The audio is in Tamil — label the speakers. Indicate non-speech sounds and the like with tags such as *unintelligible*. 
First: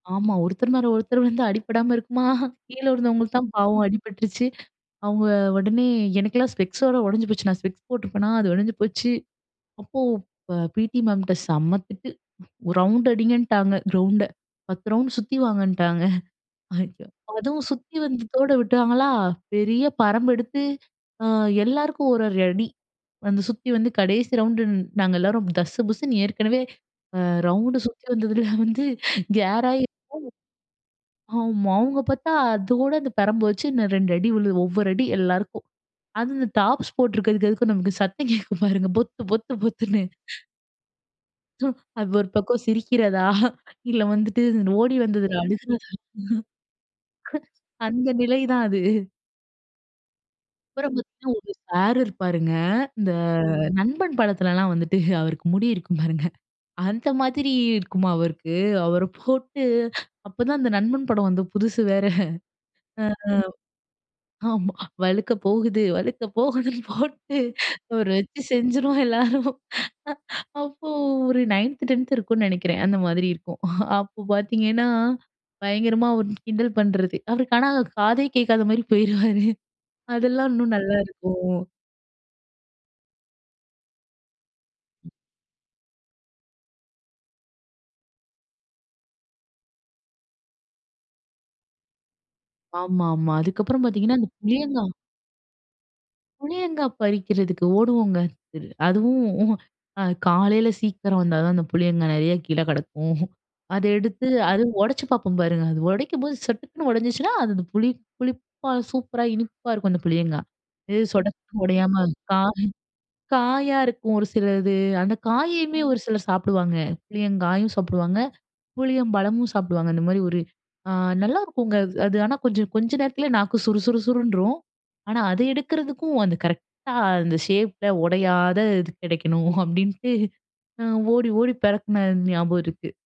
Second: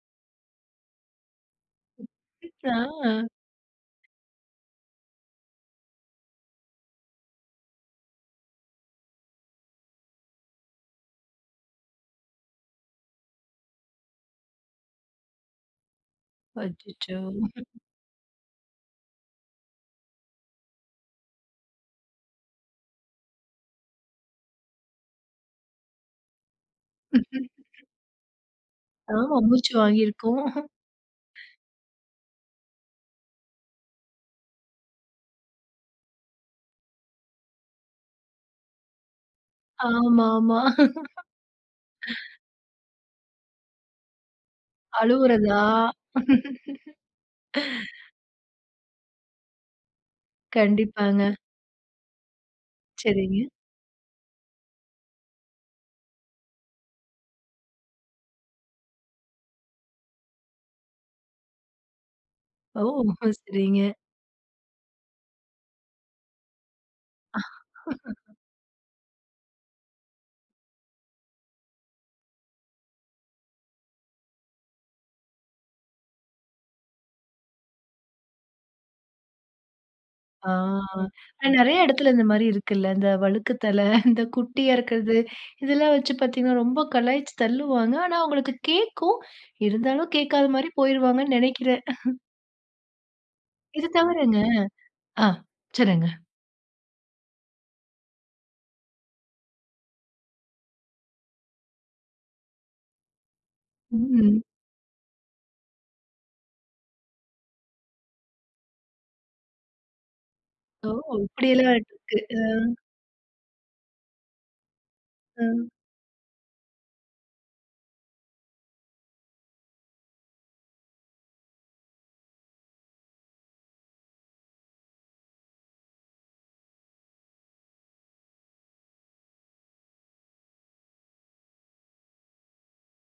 Speaker 1: ஆமா. ஒருத்தர் மேல ஒருத்தர் விழுந்தா அடிபடாம
Speaker 2: ம்.
Speaker 1: இருக்குமா? *chuckles* கீழ
Speaker 2: அ,
Speaker 1: விழுந்தவங்களுக்கு தான் பாவம் அடிபட்டுருச்சி. அவங்க உடனே எனக்கெல்லாம் ஸ்பெக்ஸோட உடைஞ்சு போச்சு. நான் ஸ்பெக்ஸ் போட்டிருப்பேனா, அது உடைஞ்சு போச்சு. அப்போ ப பிடி மேம்ட்ட செம்ம திட்டு. ரவுண்ட் அடிங்கன்ட்டாங்க கிரவுண்டை 10 ரவுண்ட் சுத்தி வாங்கன்ட்டாங்க. *chuckles*
Speaker 2: அச்சச்சோ!
Speaker 1: *unintelligible* அதுவும்
Speaker 2: *chuckles*
Speaker 1: சுத்தி வந்ததோட விட்டாங்களா, பெரிய பரம்பு எடுத்து ஆ, எல்லாருக்கும் 1, 1 அடி. வந்து சுத்தி வந்து கடைசி ரவுண்டு நாங்க எல்லோரும் தஸ்ஸு புஸ்ன்னு ஏற்கனவே ரவுண்டு
Speaker 2: *chuckles*
Speaker 1: சுத்தி வந்ததில வந்து
Speaker 2: ஆமா.
Speaker 1: *chuckles*
Speaker 2: மூச்சு
Speaker 1: கேராயி
Speaker 2: வாங்கியிருக்கும். *chuckles*
Speaker 1: இருக்கும். ஆமா. அவங்க பார்த்தா அதோட அந்த பெரம்பு வச்சு இன்னும் 2 அடி விழுவும், ஒவ்வொரு அடி எல்லாருக்கும். அதுவும் இந்த டாப்ஸ் போட்டு இருக்கதுக்கு அதுக்கும் நமக்கு சத்தம் கேட்கும் பாருங்க, பொத்து பொத்து பொத்துனு.
Speaker 2: ஆமாமா. *laughs*
Speaker 1: ஆ, ஒரு பக்கம் சிரிக்கிறதா? இல்ல வந்துட்டு ஓடி வந்ததுல
Speaker 2: அழுவுறதா?
Speaker 1: அழுகிறதா?
Speaker 2: *laughs*
Speaker 1: அந்த நிலை தான் அது. *chuckles* அப்புறம் வந்து
Speaker 2: கண்டிப்பாங்க.
Speaker 1: ஒரு சார் இருப்பாருங்க இந்த
Speaker 2: செரிங்க.
Speaker 1: நண்பன் படத்துலலாம் வந்துட்டு *chuckles* அவருக்கு முடி இருக்கும் பாருங்க. அந்த மாதிரி இருக்குமா அவருக்கு அவரை போட்டு அப்பதான் அந்த நண்பன் படம் வந்த புதுசு வேற.
Speaker 2: ஓ!
Speaker 1: அ,
Speaker 2: சரிங்க.
Speaker 1: ஆமா. வழுக்க போவுது வழுக்க போவுதுன்னு போட்டு அவரை
Speaker 2: *laughs*
Speaker 1: வச்சு செஞ்சுருவோம் எல்லாரும். அ, அப்போ ஒரு 9த், 10த் இருக்கும்னு நினைக்கிறேன் அந்த மாதிரி இருக்கும். *chuckles* அப்ப பார்த்தீங்கன்னா, பயங்கரமா அவர கிண்டல் பண்றது. அவருக்கு ஆனா காதே கேட்காத மாரி போயிடுவாரு. அதெல்லாம்
Speaker 2: ஆ,
Speaker 1: இன்னும்
Speaker 2: ஆனா,
Speaker 1: நல்லாயிருக்கும்.
Speaker 2: நிறைய இடத்துல இந்த மாரி இருக்குல்ல, இந்த வழுக்கு தலை இந்த குட்டியா இருக்கறது, இதெல்லாம் வச்சு பார்த்தீங்கன்னா, ரொம்ப கலாய்ச்சு தள்ளுவாங்க. ஆனா அவங்களுக்கு கேட்கும், இருந்தாலும் கேட்காத மாரி போயிருவாங்கன்னு நினைக்கிறேன். *chuckles*
Speaker 1: ஆமா, ஆமா. அதுக்கப்புறம்
Speaker 2: இது
Speaker 1: பார்த்தீங்கன்னா, அந்த
Speaker 2: தவிரங்க
Speaker 1: புளியங்கா
Speaker 2: ஆ, சொல்லுங்க.
Speaker 1: புளியங்கா பறிக்கிறதுக்கு ஓடுவோங்க. அதுவும் *chuckles* அ, காலையில சீக்கிரம் வந்தா தான் அந்த புளியங்காய் நிறைய கீழ கெடக்கும். *chuckles* அதை எடுத்து,
Speaker 2: ம்.
Speaker 1: அத உடைச்சி பார்ப்போம் பாருங்க, அது உடைக்கும்போது சட்டுக்குன்னு உடைஞ்சிச்சினா, அது அந்த புளி புளிப்பா சூப்பரா இனிப்பா இருக்கும் அந்த புளியங்காய்.
Speaker 2: ஓ!
Speaker 1: இது சொடக்குன்னு
Speaker 2: இப்படியெல்லாம்
Speaker 1: உடையாம
Speaker 2: இருக்கு.
Speaker 1: காய்
Speaker 2: அ.
Speaker 1: காயா இருக்கும் ஒரு சிலது. அந்த
Speaker 2: ஆ.
Speaker 1: காயையுமே ஒரு சிலர் சாப்புடுவாங்க. புளியங்காயும் சாப்புடுவாங்க, புளியம்பழமும் சாப்புடுவாங்க. அந்த மாரி ஒரு, அ, நல்லாயிருக்கும்ங்க. அது அது ஆனா, கொஞ்சம் கொஞ்ச நேரத்துல நாக்கு சுறு சுறு சுர்ருன்றும். ஆனா அதை எடுக்கிறதுக்கும் அந்த கரெக்ட்டா அந்த ஷேப்ல உடையாத இது கிடைக்கணும் *chuckles* அப்படின்ட்டு, அ, ஓடி ஓடி பெறக்கின ஞாபகம் இருக்கு.